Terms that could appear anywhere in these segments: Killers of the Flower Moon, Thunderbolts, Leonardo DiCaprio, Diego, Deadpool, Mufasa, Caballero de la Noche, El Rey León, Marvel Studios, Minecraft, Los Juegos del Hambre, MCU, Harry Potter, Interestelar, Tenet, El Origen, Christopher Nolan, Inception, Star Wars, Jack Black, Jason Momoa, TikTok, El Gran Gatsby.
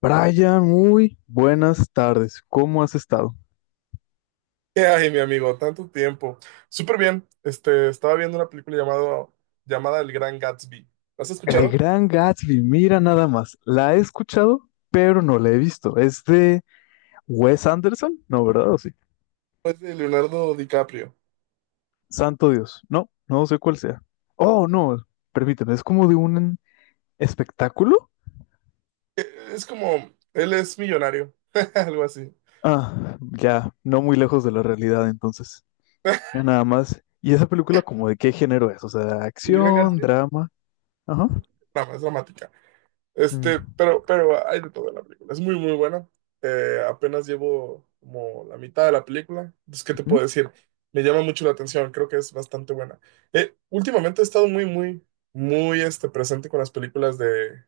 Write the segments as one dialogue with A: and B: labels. A: Brian, muy buenas tardes. ¿Cómo has estado?
B: Ay, mi amigo, tanto tiempo. Súper bien. Este, estaba viendo una película llamada El Gran Gatsby. ¿Has
A: El
B: escuchado?
A: gran Gatsby, mira nada más. La he escuchado, pero no la he visto. ¿Es de Wes Anderson? No, ¿verdad? ¿O sí?
B: Es de Leonardo DiCaprio.
A: Santo Dios. No, no sé cuál sea. Oh, no, permíteme, es como de un espectáculo.
B: Eh, Es como, él es millonario, algo así.
A: Ah, ya, no muy lejos de la realidad entonces. Mira nada más. ¿Y esa película como de qué género es? O sea,
B: El Gran
A: acción,
B: Gatsby,
A: drama. Ajá.
B: yo creo que es drama, es dramática.
A: Mm,
B: Este, pero hay de todo en la película. Es muy, muy buena. Apenas llevo como la mitad de la película. Entonces, ¿qué te
A: ujú.
B: puedo decir? Me llama mucho la atención. Creo que es bastante buena. Últimamente he estado muy, muy, muy presente con las películas de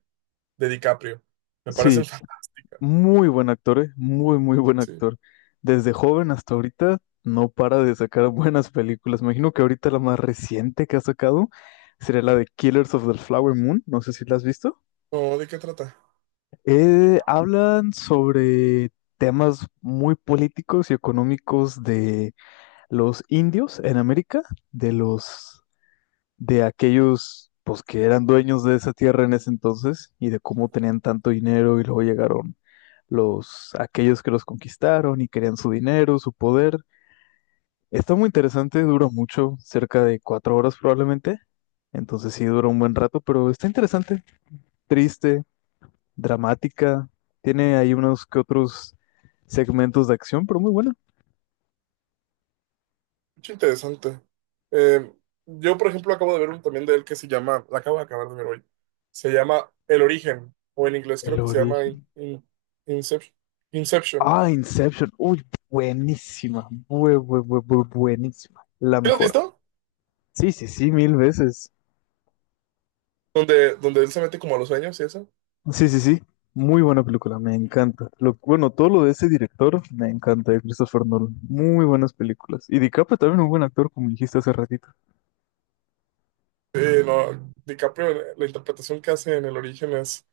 B: DiCaprio. Me
A: Sí,
B: parecen fantásticas.
A: muy buen actor, ¿eh? Muy, muy buen
B: Sí.
A: actor. Desde joven hasta ahorita no para de sacar buenas películas. Me imagino que ahorita la más reciente que ha sacado sería la de Killers of the Flower Moon. No sé si la has visto.
B: No, ¿de qué trata?
A: Hablan sobre temas muy políticos y económicos de los indios en América, de los, de aquellos, pues, que eran dueños de esa tierra en ese entonces y de cómo tenían tanto dinero y luego llegaron los aquellos que los conquistaron y querían su dinero, su poder. Está muy interesante, dura mucho, cerca de 4 horas probablemente. Entonces sí dura un buen rato, pero está interesante, triste, dramática. Tiene ahí unos que otros segmentos de acción, pero muy buena.
B: Mucho interesante. Eh, yo, por ejemplo, acabo de ver un también de él que se llama, la acabo de acabar de ver hoy, se llama El Origen, o en inglés creo
A: El
B: que se llama
A: origen.
B: Inception. Inception.
A: Ah, Inception. Uy, buenísima. Buenísima. La
B: ¿Sí? ¿Lo has
A: mejor.
B: visto?
A: Sí, sí, sí, 1000 veces.
B: Donde él se mete como a los sueños y eso.
A: Sí, sí, sí. Muy buena película, me encanta. Lo, bueno, todo lo de ese director me encanta, de Christopher Nolan. Muy buenas películas. Y DiCaprio también un buen actor, como dijiste hace ratito.
B: Sí, no, DiCaprio, la interpretación que hace en El Origen es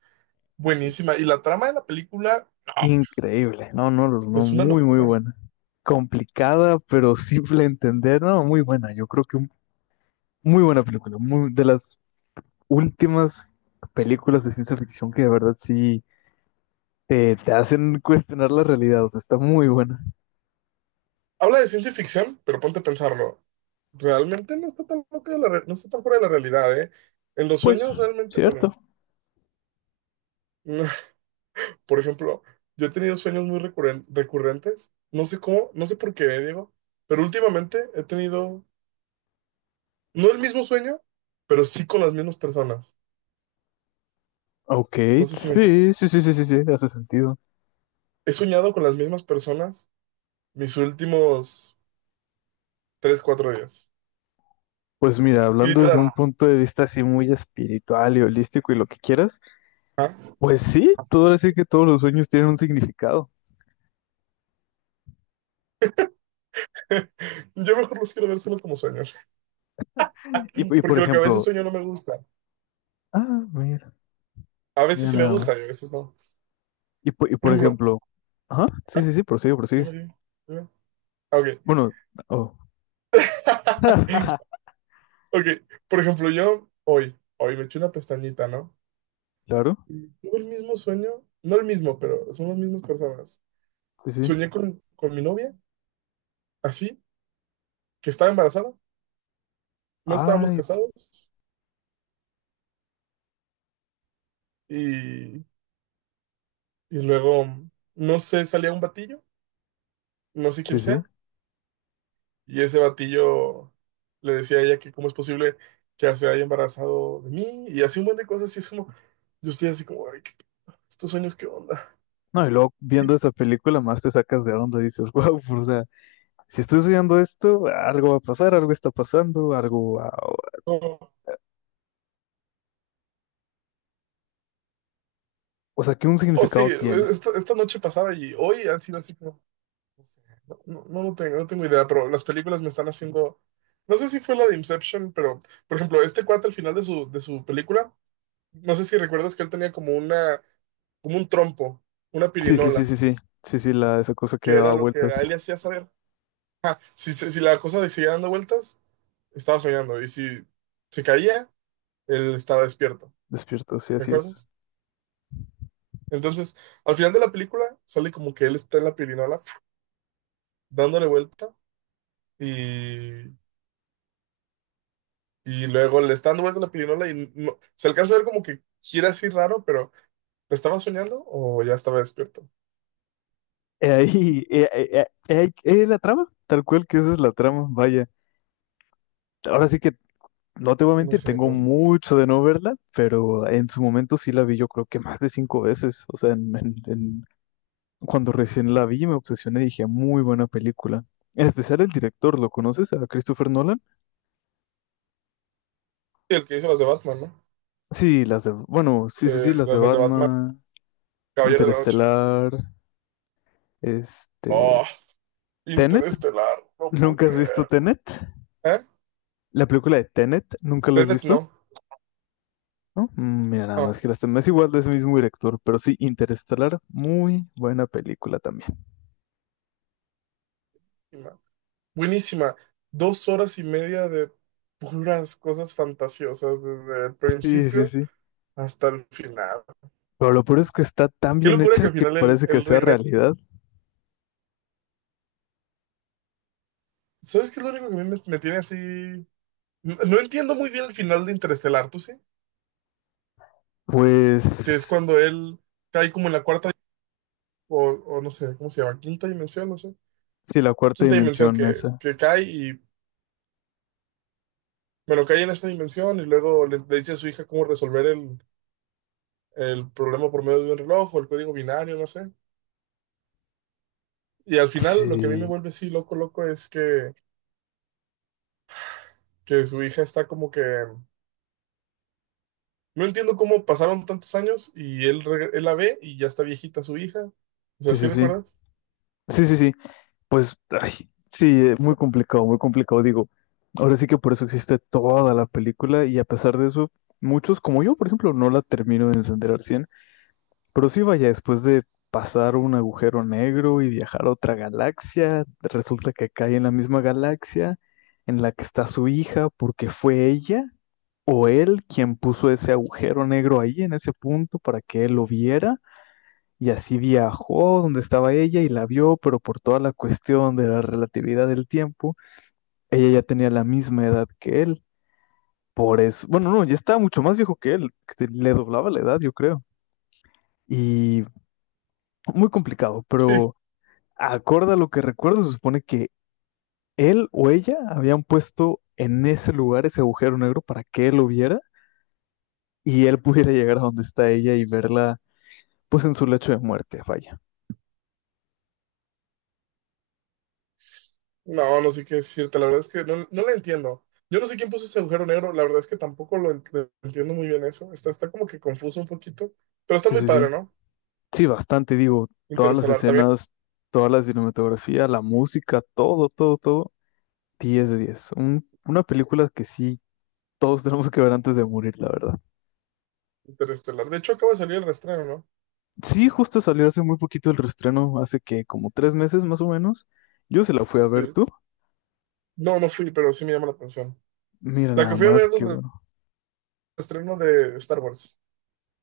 A: Sí.
B: buenísima. Y la trama de la película, no,
A: Increíble. No, no, no, no,
B: es una
A: muy, muy
B: locura.
A: buena. Complicada, pero simple de entender. No, muy buena. Yo creo que un- muy buena película. Muy, de las últimas películas de ciencia ficción que de verdad sí te hacen cuestionar la realidad. O sea, está muy buena.
B: Habla de ciencia ficción, pero ponte a pensarlo. Realmente no está tan loca de la re- no está tan fuera de la realidad, ¿eh? En los
A: Pues,
B: sueños realmente, bueno,
A: cierto.
B: por ejemplo, yo he tenido sueños muy recurrentes, no sé cómo, no sé por qué, ¿eh, Diego? Pero últimamente he tenido, no el mismo sueño, pero sí con las mismas personas.
A: Ok,
B: No sé si me
A: sí,
B: entiendes.
A: sí, sí, sí, sí, sí, hace sentido.
B: He soñado con las mismas personas mis últimos 3, 4 días.
A: Pues mira,
B: Y
A: hablando desde
B: literal,
A: un punto de vista así muy espiritual y holístico y lo que quieras, pues sí, todo ahora sí que todos los sueños tienen un significado.
B: yo mejor los quiero ver solo como sueños,
A: Y, y por
B: porque lo que a veces
A: ejemplo,
B: sueño no me gusta.
A: ah, mira,
B: A veces
A: mira
B: sí me
A: nada
B: gusta y a
A: más.
B: veces no.
A: Y
B: Por
A: por
B: ejemplo,
A: ejemplo, ajá, sí, sí, sí, prosigue, prosigue.
B: dime, dime, dime. Ah, ok.
A: Bueno, oh,
B: Ok, por ejemplo, yo hoy, me eché una pestañita, ¿no?
A: claro,
B: Y tuve el mismo sueño, no el mismo, pero son las mismas personas.
A: sí, sí.
B: Soñé con mi novia, así, que estaba embarazada, no estábamos
A: Ay,
B: casados, y luego, no sé, salía un batillo, no sé
A: sí,
B: quién
A: sí.
B: sea. Y ese batillo le decía a ella que cómo es posible que se haya embarazado de mí y así un montón de cosas. Y es como, yo estoy así como, ay, qué estos sueños, ¿qué onda?
A: No, y luego
B: Y
A: viendo esa película más te sacas de onda, dices, wow, o sea, si estoy soñando esto, algo va a pasar, algo está pasando, algo, va-
B: no,
A: O sea, que un
B: o sí,
A: significado tiene.
B: esta noche pasada y hoy han sido así como, no sé, no, no, no lo tengo, no tengo idea, pero las películas me están haciendo, no sé si fue la de Inception, pero, por ejemplo, este cuate al final de su película, no sé si recuerdas que él tenía como un trompo, una
A: Sí, sí, sí,
B: pirinola,
A: sí, sí. Sí, sí, la, esa cosa que
B: que
A: da
B: era lo que a él
A: vueltas
B: le hacía saber Si la cosa seguía dando vueltas, estaba soñando. Y si se caía, él estaba despierto.
A: despierto, sí,
B: ¿Me
A: así es.
B: acuerdas? Entonces, al final de la película, sale como que él está en la pirinola, dándole vuelta. Y, y luego le está dando vuelta la pirinola y se alcanza a ver como que gira así raro, pero ¿estaba soñando o ya estaba despierto?
A: He ahí, he- he- he- he ahí- he la trama, tal cual que esa es la trama, vaya. Ahora sí que no te voy a
B: No
A: mentir,
B: sé,
A: tengo
B: por eso.
A: mucho de no verla, pero en su momento sí la vi yo creo que más de cinco veces, o sea, en cuando recién la vi, me obsesioné y dije, muy buena película. En especial el director, ¿lo conoces? ¿A Christopher Nolan?
B: Y el que hizo las de Batman, ¿no?
A: Sí, las de, bueno, sí, sí, sí,
B: Eh,
A: las de
B: las las de Batman,
A: Batman,
B: Caballero de la Noche.
A: Interestelar, este,
B: Oh,
A: Tenet.
B: Interestelar, no puedo
A: ¿Nunca has visto
B: creerlo.
A: Tenet?
B: ¿Eh?
A: La película de Tenet, ¿nunca la has
B: Tenet no.
A: visto? ¿No? Mm, mira, nada más que las temas igual de ese mismo director, pero sí, Interestelar, muy buena película también.
B: No. Buenísima. 2 horas y media de puras cosas fantasiosas desde el
A: Sí, sí,
B: principio
A: sí.
B: hasta el final.
A: Pero lo peor es que está tan
B: Qué
A: bien
B: locura que
A: hecha
B: al
A: que
B: final él,
A: parece que
B: él
A: sea
B: regresa.
A: realidad.
B: ¿Sabes qué es lo único que a mí me tiene así? No, no entiendo muy bien el final de Interestelar, ¿tú sí? Que es
A: Pues
B: cuando él cae como en la cuarta o no sé, ¿cómo se llama? Quinta dimensión, no sé.
A: sí, la cuarta
B: Quinta dimensión
A: dimensión
B: que,
A: esa.
B: que cae y, bueno, cae en esta dimensión y luego le dice a su hija cómo resolver el problema por medio de un reloj o el código binario, no sé. Y al final lo que a mí me
A: Sí,
B: vuelve así loco, loco es que su hija está como que... No entiendo cómo pasaron tantos años y él la ve y ya está viejita su hija. O sea,
A: sí,
B: ¿sí
A: sí, sí.
B: recuerdas?
A: Sí, sí, sí. Pues, ay, sí, muy complicado, muy complicado. Digo, ahora sí que por eso existe toda la película y a pesar de eso, muchos, como yo, por ejemplo, no la termino de entender al 100. Pero sí, vaya, después de pasar un agujero negro y viajar a otra galaxia, resulta que cae en la misma galaxia en la que está su hija porque fue ella o él quien puso ese agujero negro ahí en ese punto para que él lo viera. Y así viajó donde estaba ella y la vio, pero por toda la cuestión de la relatividad del tiempo, ella ya tenía la misma edad que él. Por eso, bueno, no, ya estaba mucho más viejo que él, que le doblaba la edad, yo creo. Y muy complicado, pero acorde a lo que recuerdo, se supone que él o ella habían puesto en ese lugar ese agujero negro para que él lo viera y él pudiera llegar a donde está ella y verla, pues en su lecho de muerte, vaya.
B: Sí. No, no sé qué decirte. La verdad es que no, no la entiendo. Yo no sé quién puso ese agujero negro. La verdad es que tampoco lo entiendo muy bien eso. Está como que confuso un poquito. Pero está
A: Sí,
B: muy
A: sí,
B: padre,
A: sí.
B: ¿no?
A: Sí, bastante, digo, todas las
B: Interestelar también.
A: escenas, toda la cinematografía, la música, todo, todo, todo, 10 de 10. Una película que sí todos tenemos que ver antes de morir, la verdad.
B: Interestelar. De hecho, acaba de salir el reestreno, ¿no?
A: Sí, justo salió hace muy poquito el reestreno, hace que como 3 meses más o menos. Yo se la fui a ver
B: Sí.
A: tú.
B: No, no fui, pero sí me llama la atención.
A: Mira
B: La que
A: nada
B: fui a ver
A: más
B: el
A: que bueno.
B: reestreno de Star Wars.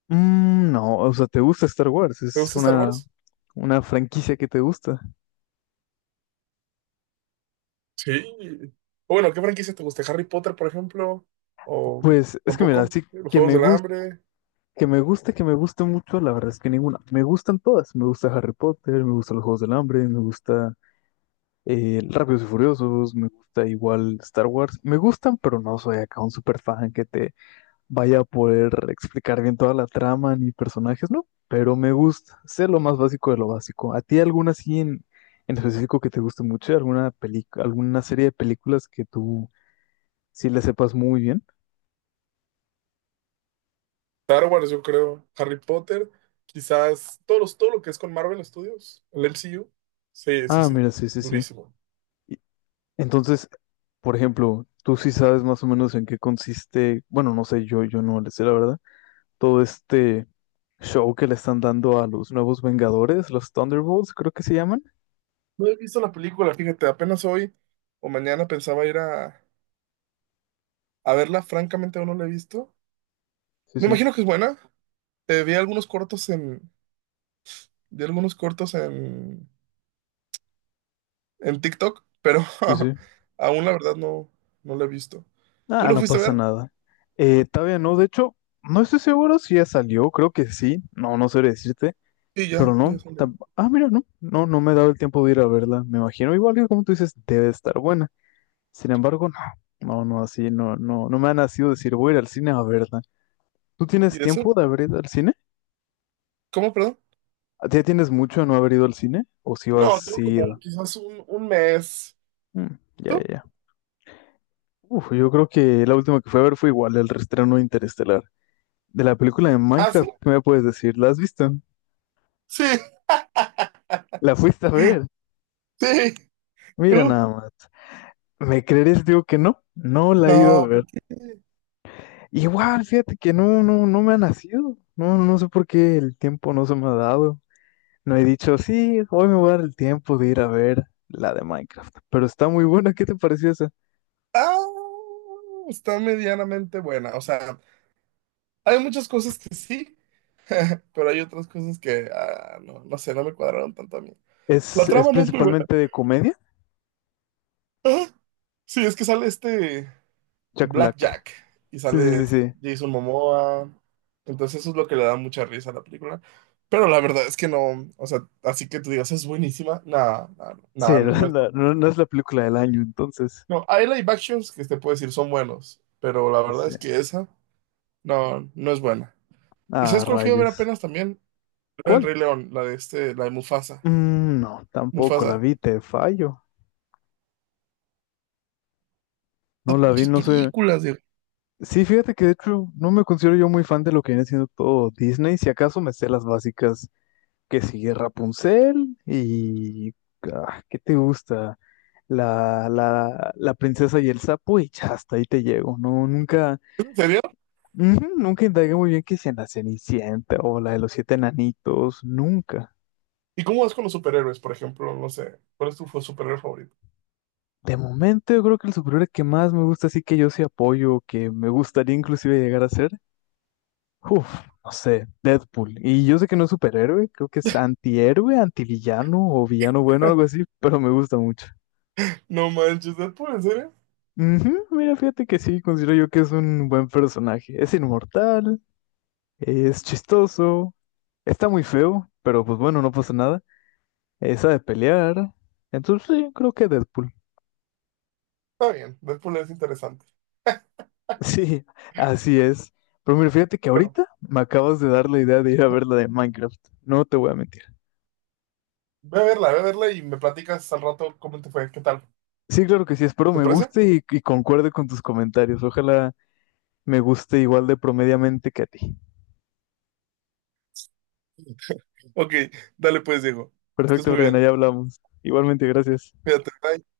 A: Mm, no, o sea, ¿te gusta Star Wars?
B: ¿Te
A: Es
B: gusta Star Wars?
A: una franquicia que te gusta.
B: Sí, o bueno, ¿qué franquicia te gusta? ¿Harry Potter, por ejemplo? ¿O
A: Pues es que mira,
B: tampoco?
A: sí
B: ¿Los
A: que
B: Juegos
A: me
B: del
A: gusta.
B: Hambre?
A: Que me guste mucho, la verdad es que ninguna. Me gustan todas. Me gusta Harry Potter, me gustan los Juegos del Hambre, me gusta Rápidos y Furiosos, me gusta igual Star Wars. Me gustan, pero no soy acá un super fan que te vaya a poder explicar bien toda la trama ni personajes, no. Pero me gusta. Sé lo más básico de lo básico. ¿A ti alguna así en específico que te guste mucho? ¿Alguna película, alguna serie de películas que tú sí le sepas muy bien?
B: Star Wars, yo creo. Harry Potter. Quizás todo lo que es con Marvel Studios. El MCU. Sí, sí,
A: Ah,
B: sí.
A: mira, sí, sí, sí.
B: Durísimo.
A: Entonces, por ejemplo, tú sí sabes más o menos en qué consiste, bueno, no sé, yo no le sé la verdad, todo este show que le están dando a los nuevos Vengadores, los Thunderbolts, creo que se llaman.
B: No he visto la película, fíjate. Apenas hoy o mañana pensaba ir a verla. Francamente, aún no la he visto.
A: Sí,
B: Me
A: sí,
B: imagino que es buena. Eh, vi algunos cortos en... Vi algunos cortos en TikTok, pero
A: sí, sí.
B: aún la verdad no, no la he visto. ¿Tú
A: Ah,
B: lo
A: no
B: fuiste a
A: pasa
B: ver?
A: nada. Todavía no, de hecho, no estoy seguro si ya salió, creo que sí, no, no sé decirte,
B: Sí,
A: pero
B: ya,
A: no.
B: ya salió.
A: Ah, mira, no, no, no me he dado el tiempo de ir a verla, me imagino, igual que como tú dices, debe estar buena. Sin embargo, no, no, no, así, no, no, no me ha nacido decir, voy a ir al cine a verla. ¿Tú tienes
B: ¿Y eso?
A: tiempo de haber ido al cine?
B: ¿Cómo, perdón?
A: ¿Ya tienes mucho de no haber ido al cine? ¿O si vas
B: No,
A: has
B: tengo como
A: ido?
B: quizás un mes.
A: Mm, ya, ya,
B: ¿Tú?
A: ya. Uf, yo creo que la última que fui a ver fue igual, el reestreno de Interestelar. De la película de
B: ¿Ah, sí?
A: Minecraft, ¿qué me puedes decir? ¿La has visto?
B: Sí,
A: ¿La fuiste a ver?
B: sí,
A: Mira
B: tú.
A: nada más. ¿Me crees? Digo que no. No la he ido
B: No,
A: a ver.
B: porque...
A: Igual, fíjate que no, no, no me ha nacido. No, no sé por qué el tiempo no se me ha dado. No he dicho, sí, hoy me voy a dar el tiempo de ir a ver la de Minecraft. Pero está muy buena, ¿qué te pareció esa?
B: Ah, está medianamente buena. O sea, hay muchas cosas que sí, pero hay otras cosas que, ah, no, no sé, no me cuadraron tanto a mí. La
A: Es
B: trama no es muy buena.
A: principalmente de comedia,
B: Ah, sí, es que sale este...
A: Jack Black.
B: Blackjack y
A: Sí, sí,
B: sale
A: sí,
B: este,
A: sí.
B: Jason Momoa. Entonces eso es lo que le da mucha risa a la película. Pero la verdad es que no, o sea, así que tú digas, es buenísima. Nada, nada,
A: Sí,
B: nada, no, no es.
A: no, no es la película del año, entonces.
B: No, hay live actions que te puedo decir son buenos, pero la
A: Sí,
B: verdad
A: sí.
B: es que esa no, no es buena.
A: Ah,
B: ¿Sabes cuál fui a ver
A: rayos.
B: apenas también? Era El
A: ¿Cuál?
B: Rey León, la de este, la de Mufasa.
A: Mm, no, tampoco la
B: Mufasa.
A: vi, te fallo.
B: A
A: No
B: ver
A: la vi,
B: muchas
A: no sé.
B: películas, Diego.
A: Sí, fíjate que de hecho no me considero yo muy fan de lo que viene siendo todo Disney. Si acaso me sé las básicas que sigue Rapunzel y... ah, ¿qué te gusta? La princesa y el sapo y ya hasta ahí te llego. No, nunca,
B: ¿En serio?
A: ujú, nunca indagué muy bien qué si la Cenicienta o la de los siete enanitos, nunca.
B: ¿Y cómo vas con los superhéroes, por ejemplo? No sé, ¿cuál es tu superhéroe favorito?
A: De momento yo creo que el superhéroe que más me gusta, así que yo sí apoyo, que me gustaría inclusive llegar a ser, uf, no sé, Deadpool. Y yo sé que no es superhéroe, creo que es antihéroe, antivillano o villano bueno, algo así, pero me gusta mucho.
B: No manches, ¿es por en serio?
A: Ujú, mira, fíjate que sí, considero yo que es un buen personaje. Es inmortal, es chistoso, está muy feo, pero pues bueno, no pasa nada. Esa de pelear. Entonces, sí, creo que Deadpool.
B: Está bien, Deadpool es interesante.
A: Sí, así es. Pero mira, fíjate que
B: Bueno,
A: ahorita me acabas de dar la idea de ir a ver la de Minecraft. No te voy a mentir.
B: ve a verla y me platicas al rato cómo te fue, qué tal.
A: Sí, claro que sí, espero
B: ¿Te
A: me
B: parece?
A: guste y concuerde con tus comentarios. Ojalá me guste igual de promediamente que a ti.
B: Ok, dale pues, Diego. Estés
A: Perfecto,
B: muy
A: Brian, ya
B: bien.
A: hablamos. Igualmente, gracias.
B: Cuídate, bye.